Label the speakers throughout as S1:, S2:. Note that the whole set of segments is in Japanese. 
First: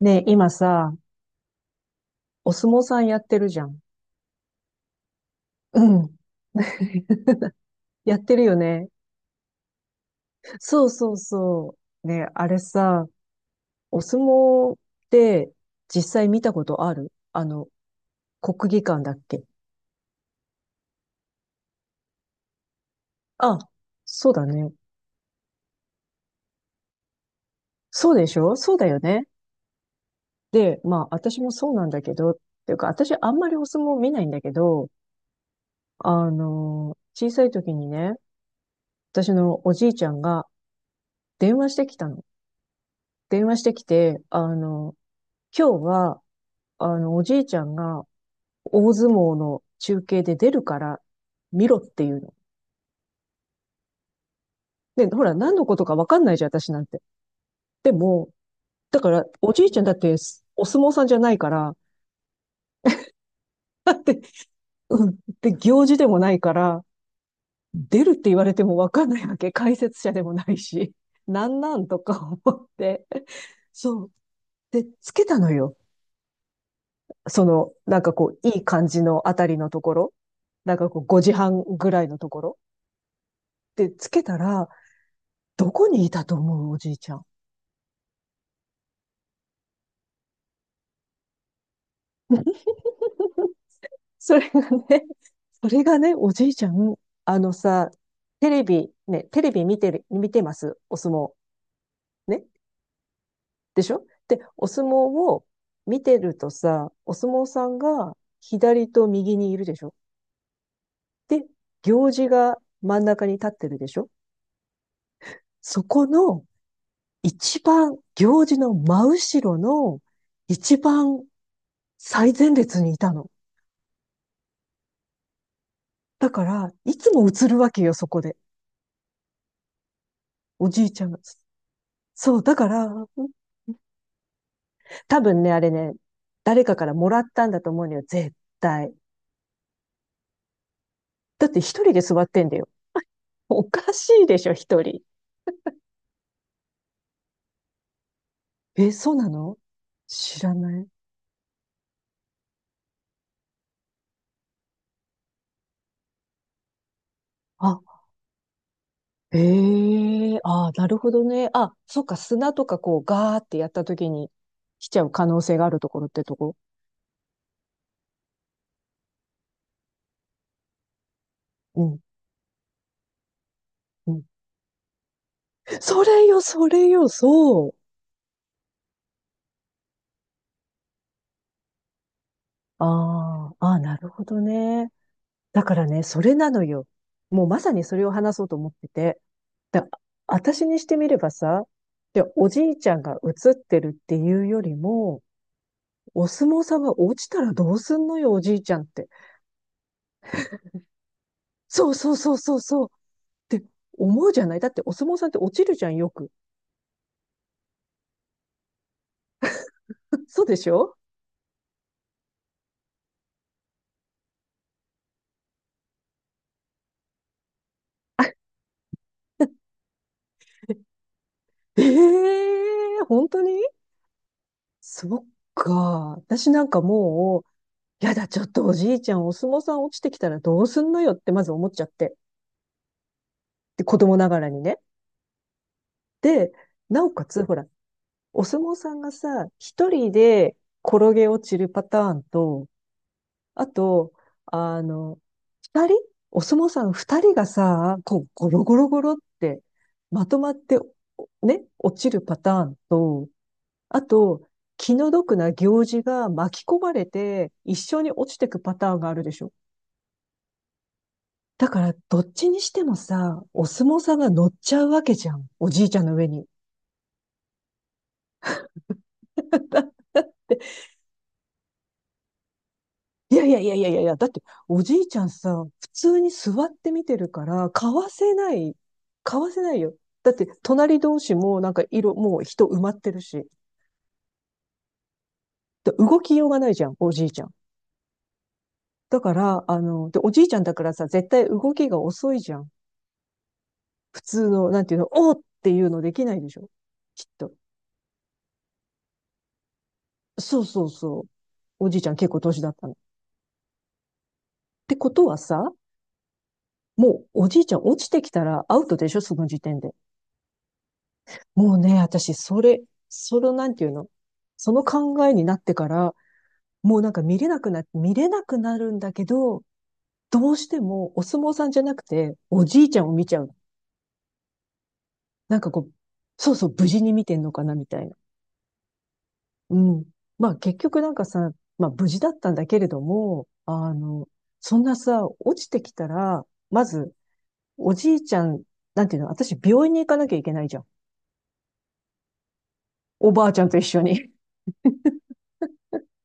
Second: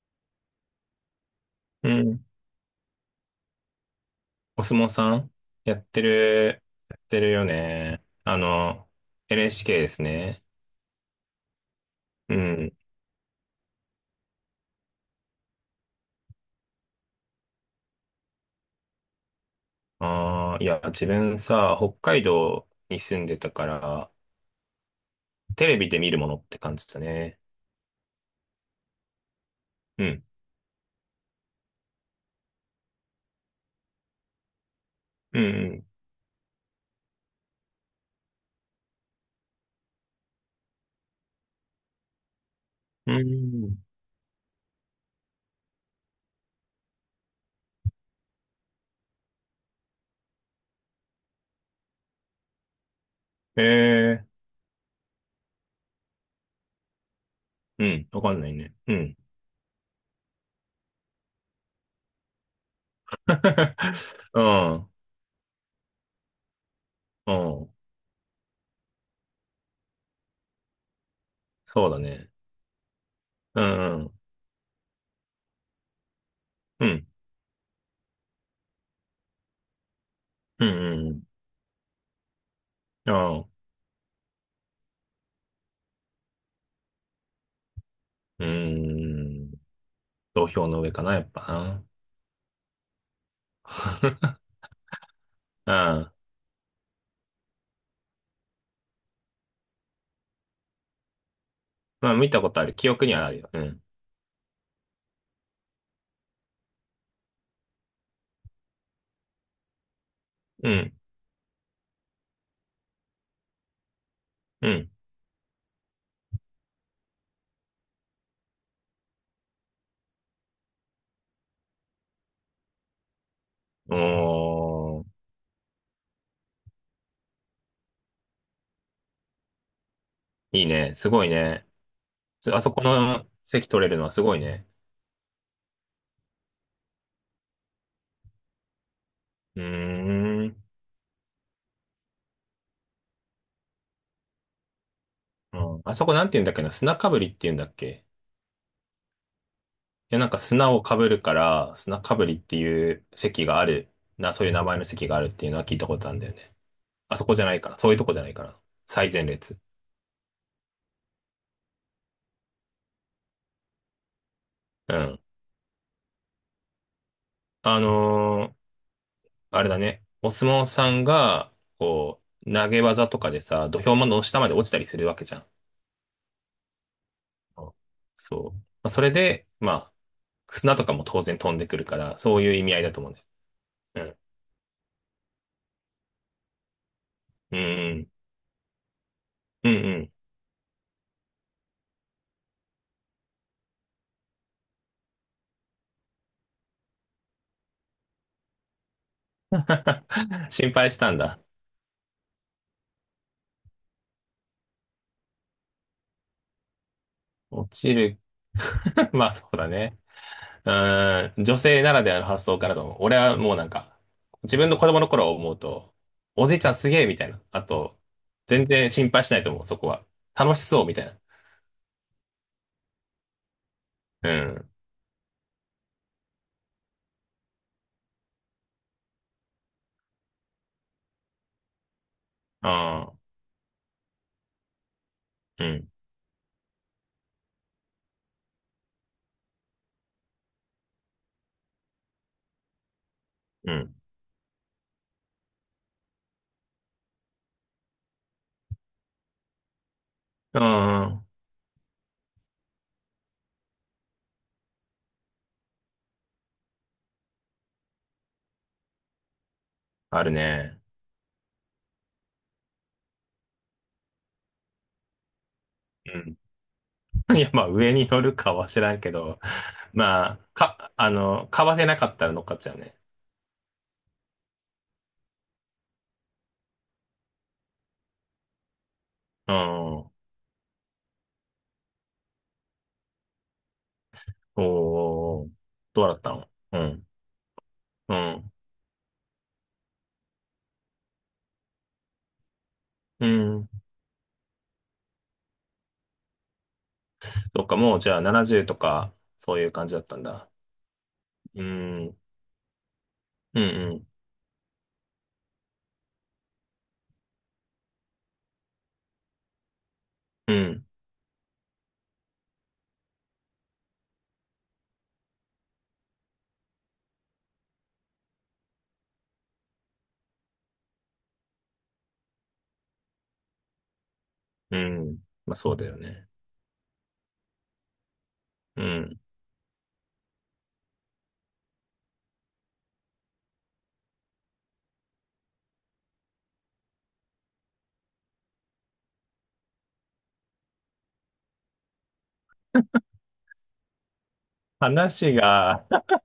S1: ねえ、今さ、
S2: うん。
S1: お相撲さんやってるじゃん。
S2: お相撲さんや
S1: う
S2: って
S1: ん。
S2: る、やってるよ ね。
S1: やってるよね。
S2: LHK ですね。
S1: そうそうそう。ねえ、
S2: う
S1: あれ
S2: ん。
S1: さ、お相撲って実際見たことある国技館だっけ？
S2: ああ、いや、自分さ、北海道に住んでた
S1: あ、
S2: から、
S1: そうだね。
S2: テレビで見るものって感じだね。
S1: そうでしょ？そうだよね。
S2: うん。
S1: で、まあ、私もそうなんだけど、っていうか、私あんまりお相撲見ないんだけど、
S2: うん、
S1: 小さい時にね、私のおじいちゃんが電話してきたの。
S2: うん。
S1: 電話し
S2: う
S1: てき
S2: ん。
S1: て、今日はおじいちゃんが大相撲の中継で出るから見ろっていうの。
S2: え
S1: で、ほら、何のことかわかんないじゃん、私なんて。
S2: ー、う
S1: で
S2: ん。わ
S1: も、
S2: かんないね。う
S1: だか
S2: ん。
S1: ら、おじいちゃんだってお相撲さんじゃないから、
S2: うん。
S1: うん、で、行事でもないから、
S2: うん。
S1: 出るって言われてもわかんないわけ。解説者でもないし。なんなん
S2: そうだ
S1: とか
S2: ね。
S1: 思って。
S2: うん。う
S1: そう。
S2: ん。
S1: で、つけたのよ。
S2: うん。
S1: その、なんかこう、いい感じのあたりのところ。
S2: う
S1: なんかこう、
S2: ん。うん。
S1: 5時半ぐらいのところ。
S2: うん。ああ、
S1: で、つけたら、どこにいたと思う、おじいちゃん。
S2: うーん、土俵の上かな、やっぱ
S1: そ
S2: な。
S1: れがね、それがね、おじいちゃん、あのさ、テレビ、ね、テレビ見てる、見てます、お相撲。
S2: まあ、見た
S1: ね。
S2: ことある。記憶にはあるよ。う
S1: で
S2: ん。
S1: しょ？で、お相撲を見てるとさ、お相撲さんが左と右にいるでしょ？
S2: うん。
S1: で、行司が真ん中に立ってるでしょ？
S2: うん。
S1: そこの一番、行司の真後ろの一番最前列にいたの。
S2: おー、
S1: だから、いつも映るわけよ、そこで。
S2: いい
S1: おじい
S2: ね。
S1: ちゃ
S2: す
S1: んが。
S2: ごいね。
S1: そう、だ
S2: あ
S1: か
S2: そこ
S1: ら、
S2: の席取れるのはすごいね。
S1: 多分ね、あれね、誰かからもらったんだと思うのよ、絶対。
S2: うーん。
S1: だって一人で座ってんだよ。おかしいでしょ、一人。
S2: うん。あそこなんて言うんだっけな。砂かぶりって言うんだっけ。
S1: え、そうなの？
S2: いや、なんか
S1: 知ら
S2: 砂
S1: な
S2: を
S1: い。
S2: かぶるから、砂かぶりっていう席がある。そういう名前の席があるっていうのは聞いたことあるんだよね。あそこじゃないから。そう
S1: あ、
S2: いうとこじゃないから。最前列。
S1: ええ、ああ、なるほどね。あ、そっか、砂とかこう、ガーってやった時に来
S2: う
S1: ちゃう
S2: ん。
S1: 可能性があるところってとこ。
S2: あのーあれだね。お相撲さんが、
S1: うん、
S2: こう、投げ技とかでさ、土俵
S1: う
S2: の
S1: ん。
S2: 下まで落ちたりするわけじゃん。
S1: それよ、それよ、そ
S2: あ、
S1: う。
S2: そう。まあ、それで、まあ、砂とかも当然飛んでくるから、そういう意味合いだと思うね。
S1: ああ、ああ、な
S2: う
S1: る
S2: ん。
S1: ほどね。だからね、それなのよ。もう
S2: うん
S1: まさに
S2: う
S1: それ
S2: ん。
S1: を話そうと思ってて。
S2: うん
S1: で、
S2: うん。
S1: 私にしてみればさ、で、おじいちゃんが映ってるっていうよりも、お相撲さんが落ちたらどうすんのよ、おじいちゃんって。
S2: 心配したんだ。
S1: そうそうそうそうそうって思うじゃない？だってお相撲さんって落ちるじゃん、よく。
S2: 落ちる。まあそうだね。
S1: そうで
S2: う
S1: しょ？
S2: ーん。女性ならではの発想かなと思う。俺はもうなんか、自分の子供の頃を思うと、おじいちゃんすげえみたいな。あと、
S1: え、
S2: 全然心配しないと思う、そこは。楽しそうみたいな。
S1: えー、本当に？
S2: うん。
S1: そっか。私なんかもう、やだ、ちょっとおじいちゃん、お相撲さん落ちてきたらどうすんのよってまず思っちゃって。
S2: ああ、
S1: で、子供ながらにね。
S2: うん。
S1: で、なおかつ、ほら、お相撲さんがさ、一人で転げ落ちるパターンと、あ
S2: うん。
S1: と、あの、二人お相撲さん二人がさ、こう、ゴロゴロゴロってまとまっ
S2: う
S1: て、
S2: ん。
S1: ね、落ちるパターンと、あと、気の毒な行事が巻き込まれて一緒に落ちてくパターンがあるでしょ。
S2: あるね。
S1: だから、どっちにしてもさ、お相撲さんが乗っちゃうわけじゃん。おじいちゃんの上に。
S2: いや、まあ、上に乗るかは知らんけど、まあ、か、あの、買わせなかったら乗っかっちゃうね。
S1: いやいやいやいやいやいや、だっておじいちゃんさ、普通に座って見てるから、買わせない。買わ
S2: う
S1: せないよ。
S2: ん。
S1: だって隣同士もなんか色、もう人埋まってるし。
S2: おー、
S1: で
S2: どうだ
S1: 動
S2: った
S1: きよう
S2: の。
S1: がない
S2: う
S1: じゃん、
S2: ん、
S1: おじいちゃん。
S2: うん、
S1: だから、おじいちゃんだからさ、絶対動きが遅いじゃん。
S2: うん。
S1: 普通の、なんていうの、おーっていうのできないでしょ。きっと。
S2: そっか、もうじゃあ70とか、そういう感じだったんだ。
S1: そうそうそう。
S2: う
S1: おじ
S2: ん、
S1: いち
S2: う
S1: ゃん
S2: ん、
S1: 結構年だったの。っ
S2: うん、
S1: てことはさ、もうおじいちゃん落ちてきたらアウトでしょ、その時点で。
S2: うん、
S1: もうね、私、それ、その、なんていうの？その考えになってから、もうなんか見れなくな、見れなくなるんだけど、どうしてもお相撲さんじゃなくて、おじいちゃんを見ちゃうの。
S2: うん。まあ、
S1: なんか
S2: そう
S1: こ
S2: だ
S1: う、
S2: よね。
S1: そうそう、無事に見てんのかな、みたいな。
S2: うん。
S1: うん。まあ結局なんかさ、まあ無事だったんだけれども、そんなさ、落ちてきたら、まず、おじいちゃん、なんていうの、私病院に行かなきゃいけないじゃん。おばあちゃんと一緒に。
S2: 話が、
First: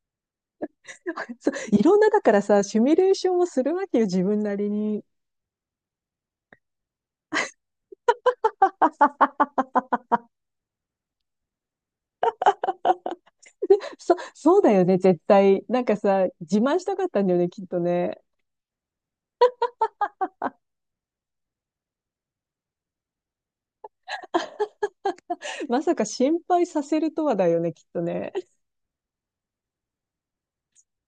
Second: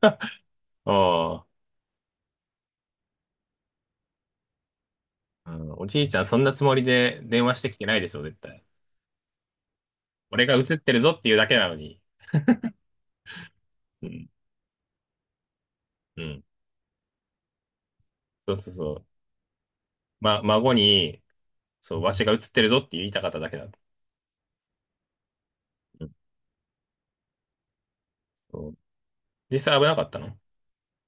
S2: お
S1: そう、
S2: ー、
S1: いろんなだからさ、シミュレーションをするわけよ、自分なりに。
S2: うん、おじいちゃんそんなつもりで電話してきてないでしょ、絶対。俺が映ってるぞっていうだけなのに。う
S1: そ、
S2: ん、
S1: そうだよね、絶対。なんか
S2: う
S1: さ、
S2: ん。
S1: 自慢したかったんだよね、きっとね。
S2: そうそうそう。ま、孫に、そう、わしが映ってるぞって言いたかっただけだ。
S1: まさ
S2: う
S1: か
S2: ん。
S1: 心配させるとはだよね、きっとね。
S2: そう。実際危なかったの？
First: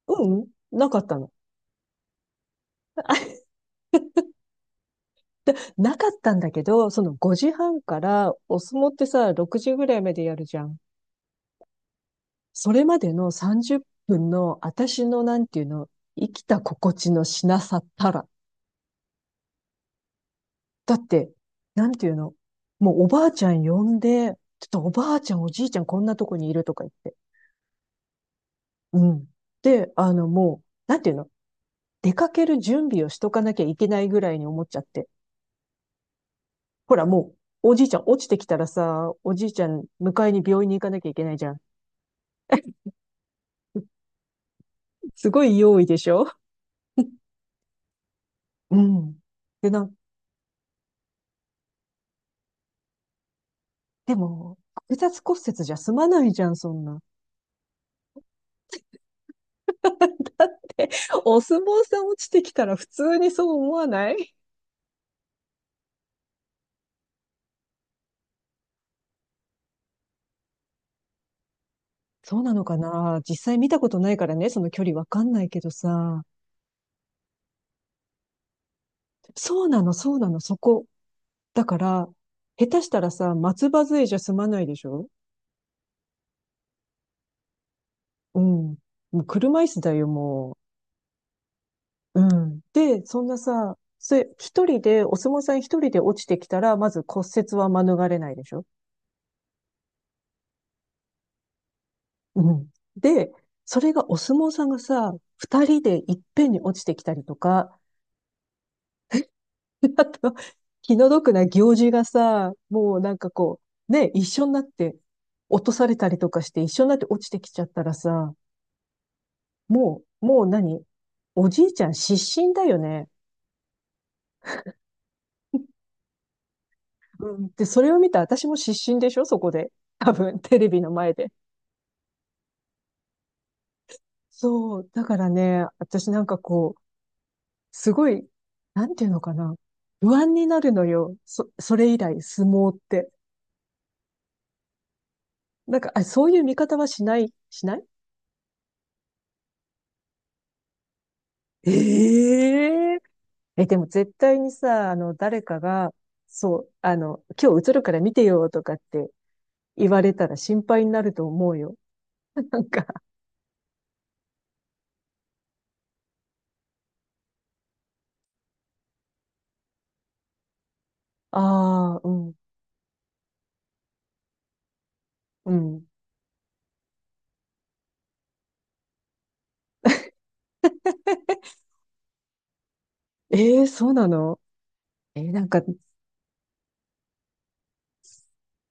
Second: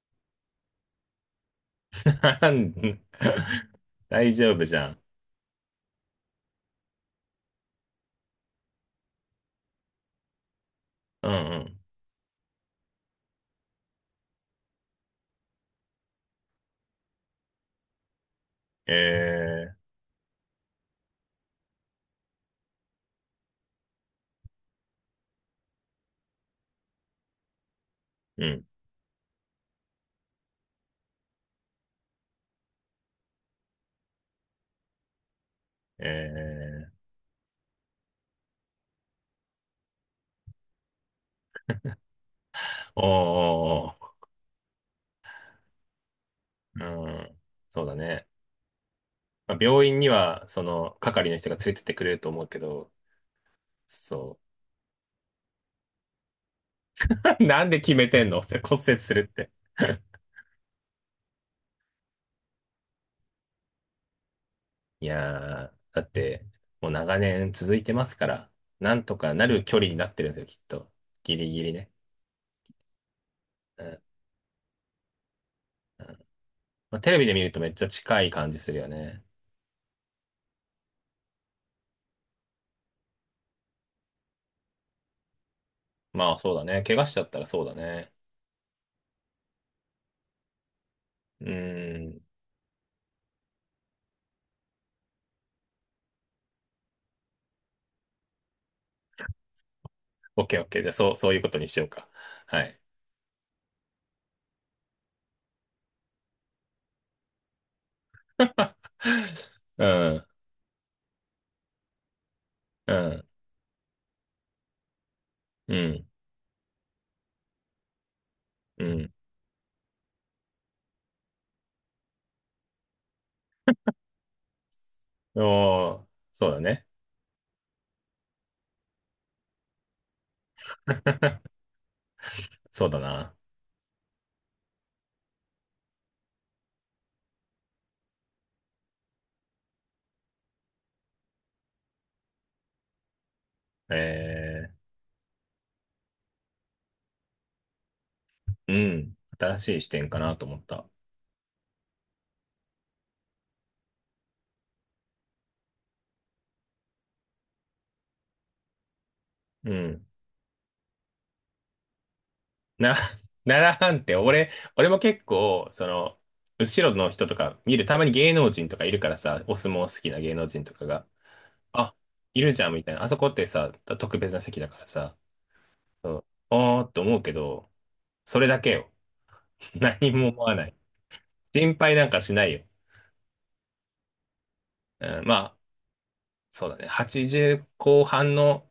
S1: うん、なかったの。あ
S2: 大丈夫じゃん。
S1: なかったんだけど、その5時半からお相撲ってさ、6時ぐらいまでやるじゃん。
S2: うんうん。
S1: それまでの30分の私のなんていうの、生きた心地のしなさったら。
S2: え
S1: だって、なんていうの？もうおばあちゃん呼んで、ちょっとおばあちゃんおじいちゃんこんなとこにいるとか言って。
S2: ー、うん。
S1: うん。で、あのもう、なんていうの？出かける準備をしとかなきゃいけないぐらいに思っちゃって。
S2: えー、
S1: ほらもう、おじいちゃん落ちてきたらさ、おじいちゃん迎えに病院に行かなきゃいけないじゃん。
S2: おー
S1: すごい用意でしょ？
S2: おーおー、うん。そうだね。
S1: うん。
S2: まあ、
S1: で、な
S2: 病
S1: ん、
S2: 院には、その、係の人が連れてってくれると思うけど、
S1: で
S2: そ
S1: も、複雑骨折じゃ済まないじゃん、そんな。
S2: う。なんで決めてんの？ 骨折するって。
S1: お相撲さん落ちてきたら普通にそう思わない？
S2: いやー、だって、もう長年続いてますから、なんとかなる距離になってるんですよ、きっと。ギリギリね。
S1: そうなのかな？実際見た
S2: う
S1: こと
S2: ん。
S1: ないからね、その距離わかんないけどさ。
S2: まあ、テレビで見るとめっちゃ近い感じするよね。
S1: そうなの、そうなの、そこ。だから、下手したらさ、松葉杖じゃ済まないでしょ？
S2: まあそうだね。怪我しちゃったらそうだね。
S1: うん。もう車椅子だよ、も
S2: うー
S1: う。
S2: ん。
S1: うん。で、そんなさ、それ、一人で、お相撲さん一人で落ちてきたら、まず骨折は免れないでしょ？
S2: オッケーオッケー。じゃあそう、そういうことにしようか。
S1: う
S2: は
S1: ん。
S2: い。
S1: で、それがお相撲さんがさ、二人でいっぺんに落ちてきたりとか、
S2: う
S1: あ
S2: ん、
S1: と、気の毒な行事がさ、
S2: う
S1: もうなん
S2: ん、
S1: かこう、ね、一緒になって落と
S2: う
S1: され
S2: ん、
S1: たりとかして一緒になって落ちてきちゃったらさ、
S2: うん。
S1: もう、もう何おじいちゃん失神だよね。
S2: おー、そうだね。
S1: うん。で、それを見た私も失神でしょ？そこで。多分、テレビの前で。
S2: そうだな。
S1: そう。だからね、私なんかこう、すごい、なんていうのかな。不安になるのよ。そ、それ以来、相撲って。
S2: え
S1: なんか、あ、そういう見方はしない、しない
S2: ー、うん。新しい視点かなと思った。
S1: え？ええ、でも絶対にさ、誰かが、そう、今日映るから見てよとかって
S2: う
S1: 言わ
S2: ん。
S1: れたら心配になると思うよ。なんか、
S2: な、奈良藩って俺も結構、その、後ろの人とか見る、たまに芸能人とかいるからさ、お相撲好きな芸能人とかが。あ、
S1: ああ、うん、
S2: いるじゃんみたいな。あそこってさ、特別な席だからさ、
S1: うん。
S2: うん、おーって思うけど、それだけよ。何も思わない。心配なんかしないよ。
S1: えー、そうなの？え
S2: うん、
S1: ー
S2: ま
S1: なん
S2: あ、
S1: か、
S2: そうだね。80後半の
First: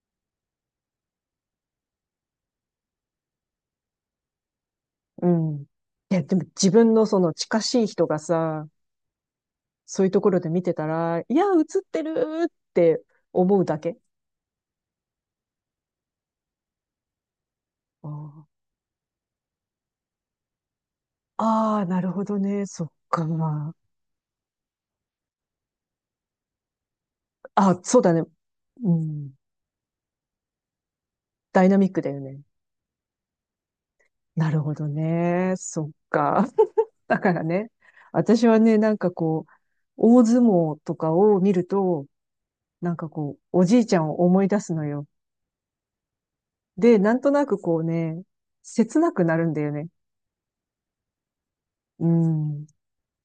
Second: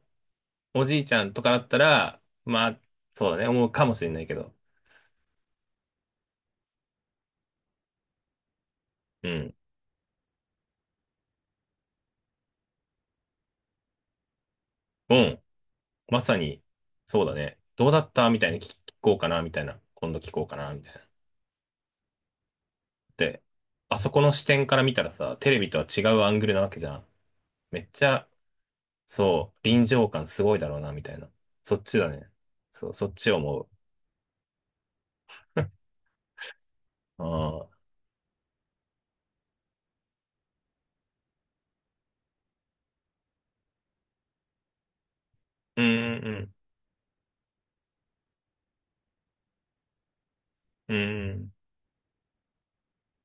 S2: おじいちゃんとかだったら、まあ、そうだね。思うかもしれないけど。
S1: うん。いや、でも自分のその近しい人がさ、
S2: うん。
S1: そういうところで見てたら、いや、映ってるって思うだけ。
S2: うん。まさに、そうだね。どうだ
S1: あ
S2: ったみた
S1: ー、
S2: いに聞こうかな、みたいな。今度聞こうかな、みたいな。
S1: あー、なるほどね。そっ
S2: で、
S1: か。
S2: あそこの視点から見たらさ、テレビとは違うアングルなわけじゃん。
S1: あ、
S2: めっ
S1: そう
S2: ち
S1: だね。
S2: ゃ
S1: うん。
S2: そう、臨場感すごいだろうな、みたいな。
S1: ダイ
S2: そ
S1: ナ
S2: っ
S1: ミッ
S2: ち
S1: ク
S2: だ
S1: だよ
S2: ね。
S1: ね。
S2: そう、そっちを思う。
S1: なるほどね。そっか。だ
S2: あ
S1: からね、
S2: あ。
S1: 私はね、なんかこう、大相撲とかを見ると、なんかこう、おじいちゃんを思い出すのよ。
S2: うん、うん、
S1: で、なんとなくこうね、切なくなるんだよね。
S2: うん、
S1: うん。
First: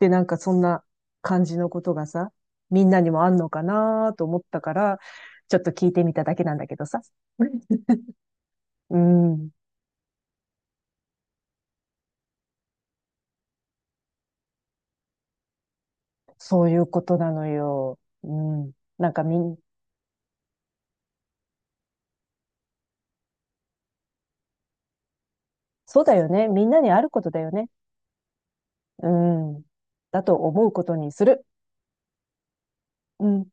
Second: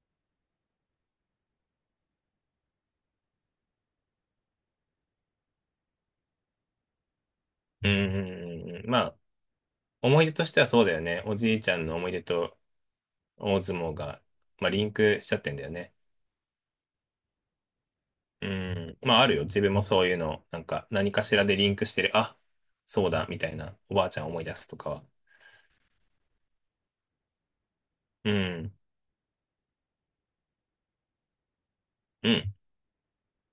S1: で、なんかそんな感じのことがさ、みんなにもあんのかなと思ったから、ちょっと聞いてみただけなんだけどさ。
S2: う ん、うん、うん。
S1: う
S2: まあ、
S1: ん。
S2: 思い出としてはそうだよね。おじいちゃんの思い出と大相撲が、まあ、リンクしちゃってんだよね。
S1: そういうことなのよ。う
S2: う
S1: ん。
S2: ん。
S1: なん
S2: まあ、
S1: か
S2: ある
S1: み
S2: よ。
S1: ん、
S2: 自分もそういうの、なんか、何かしらでリンクしてる。あ、そうだ、みたいな。おばあちゃん思い出すとかは。
S1: そうだよね。みんなにあることだよね。
S2: うん。
S1: うん。だと思うことにする。
S2: うん、
S1: うん。